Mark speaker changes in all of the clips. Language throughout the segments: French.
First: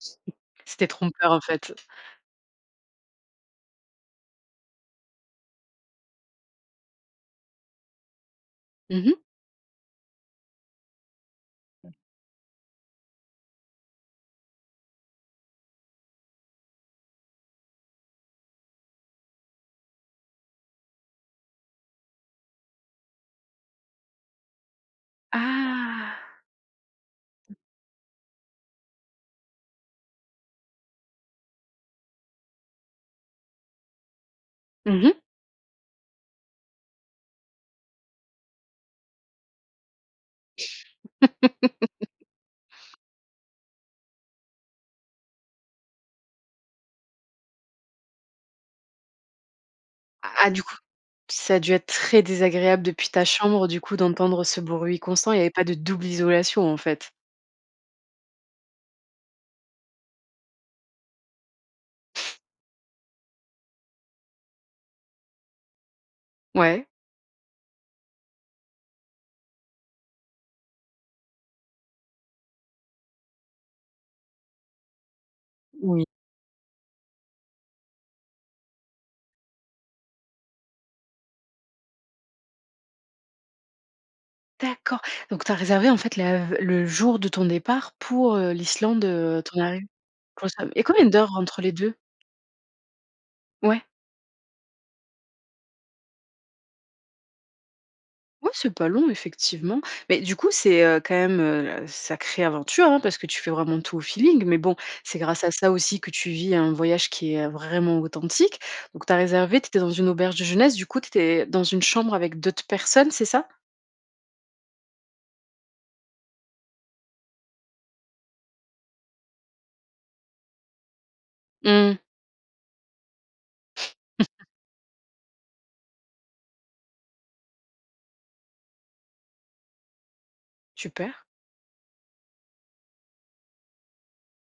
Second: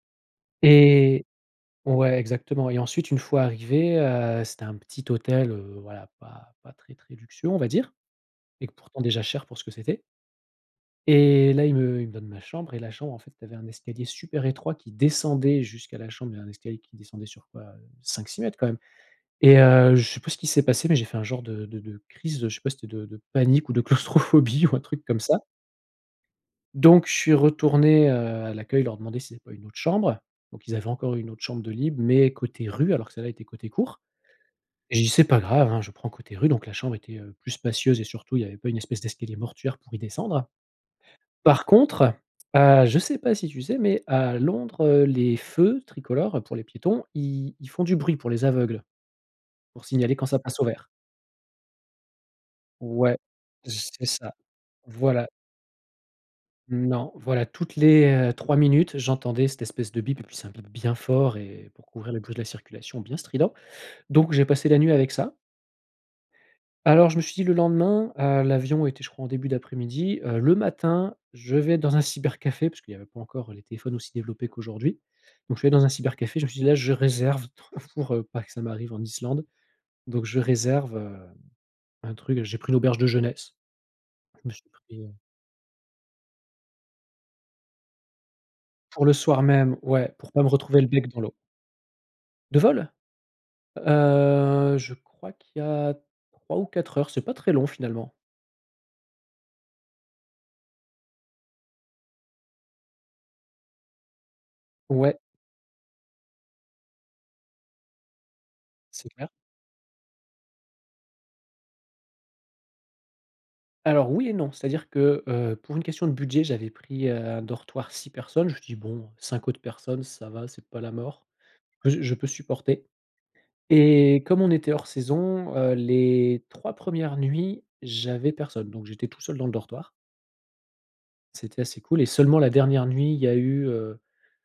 Speaker 1: C c'était
Speaker 2: Et
Speaker 1: trompeur, en fait.
Speaker 2: ouais, exactement. Et ensuite une fois arrivé, heu, c'était un petit hôtel, heu, voilà pas pas très très luxueux on va dire. Et qu pourtant
Speaker 1: Mmh mh.
Speaker 2: déjà cher pour ce que c'était. Et là ils
Speaker 1: [unintelligible]
Speaker 2: me ils me donnent ma chambre, et la chambre en fait tu avais un escalier super étroit qui descendait jusqu'à la chambre il y avait un escalier qui descendait sur quoi? Heu, 5-6 mètres quand même. Et, heu, je sais plus ce qui s'est passé, mais j'ai fait un genre de de de crise, heu, je sais pas si c'était de de de panique ou de claustrophobie ou un truc comme ça.
Speaker 1: Ah!
Speaker 2: Donc je suis retourné, heu, à l'accueil leur demander s'ils avaient pas une autre chambre. Donc ils avaient encore une autre chambre de libre, mais côté rue, alors que celle là était côté cour. Et je
Speaker 1: Mmh
Speaker 2: dis:
Speaker 1: mh.
Speaker 2: «C’est pas grave, hein, je prends côté rue.». Donc la chambre était, heu, plus spacieuse et surtout il y avait pas une espèce d'escalier mortuaire pour y descendre. Par contre, heu, je sais pas si tu sais, mais à Londres, heu, les feux tricolores pour les piétons, i ils font du bruit pour les aveugles, pour signaler quand
Speaker 1: A
Speaker 2: ça
Speaker 1: ah,
Speaker 2: passe
Speaker 1: du
Speaker 2: au
Speaker 1: coup,
Speaker 2: vert.
Speaker 1: ça a dû être très désagréable depuis
Speaker 2: Ouais,
Speaker 1: ta chambre du
Speaker 2: z
Speaker 1: coup
Speaker 2: c'est ça.
Speaker 1: d'entendre ce bruit
Speaker 2: Voilà.
Speaker 1: constant. Il y avait pas de double isolation, en fait?
Speaker 2: Non, voilà. Toutes les, heu, 3 minutes, j'entendais cette espèce de bip, et puis c'est un bip bien fort, et pour couvrir le bruit de la circulation bien strident. Donc j'ai passé la nuit avec ça.
Speaker 1: Ouais.
Speaker 2: Alors je me suis dit, le lendemain- heu, l'avion était je crois en début d'après-midi- heu: «Le matin je vais dans un cybercafé» parce qu'il y avait pas encore les téléphones aussi développés qu'aujourd'hui. Donc je suis allé dans un
Speaker 1: Oui.
Speaker 2: cybercafé, je me suis dit: «Là, je réserve [unintelligible] pour, heu, pas que ça m'arrive en Islande». Donc je réserve, heu, un truc j'ai pris l'auberge de jeunesse. Je me suis
Speaker 1: D'accord!
Speaker 2: pris, heu
Speaker 1: Donc tu as réservé en fait la v le jour de ton départ pour, heu, l'Islande,
Speaker 2: Pour le
Speaker 1: heu,
Speaker 2: soir
Speaker 1: ton
Speaker 2: même,
Speaker 1: arriv?
Speaker 2: ouais, pour pas me
Speaker 1: [unintelligible]
Speaker 2: retrouver
Speaker 1: Et
Speaker 2: le
Speaker 1: combien
Speaker 2: bec dans l'eau.
Speaker 1: d'heures entre les 2?
Speaker 2: De vol?
Speaker 1: Ouais.
Speaker 2: Heu, je crois qu'il y a 3 ou 4 heures. C’est pas très long, finalement.
Speaker 1: Ouais, c’est pas long effectivement. Mais du coup, c'est, heu, quand même, heu, sacrée aventure, hein, parce que tu fais vraiment tout au feeling. Mais bon, c'est
Speaker 2: Ouais.
Speaker 1: grâce à ça aussi que tu vis un voyage qui est vraiment authentique. Donc,
Speaker 2: C'est
Speaker 1: tu as
Speaker 2: clair.
Speaker 1: réservé, tu étais dans une auberge de jeunesse, du coup tu étais dans une chambre avec d'autres personnes, c'est ça?
Speaker 2: Alors oui et non, c'est-à-dire que, heu, pour une question de budget, j'avais pris, heu, un dortoir 6 personnes, je me suis dis: «Bon 5 autres personnes, ça va, c'est pas la mort,
Speaker 1: Mmh.
Speaker 2: ze je peux supporter.». Et comme on était hors saison, heu, les 3 premières nuits, j’avais personne, donc j'étais tout seul dans le dortoir.
Speaker 1: Super!
Speaker 2: C'était assez cool, et seulement la dernière nuit il y a eu, heu,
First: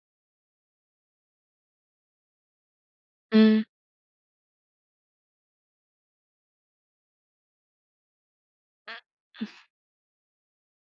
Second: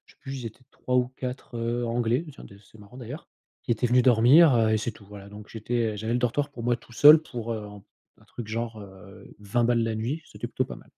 Speaker 2: je sais plus, ils étaient 3 ou 4 heu anglais, tiens des c’est marrant d'ailleurs
Speaker 1: Mmh.
Speaker 2: qui étaient venus dormir, heu et c'est tout, voilà. Donc j'étais, heu, j'avais le dortoir pour moi tout seul pour, heu, un un truc genre, heu, 20 balles la nuit. C'était plutôt pas mal.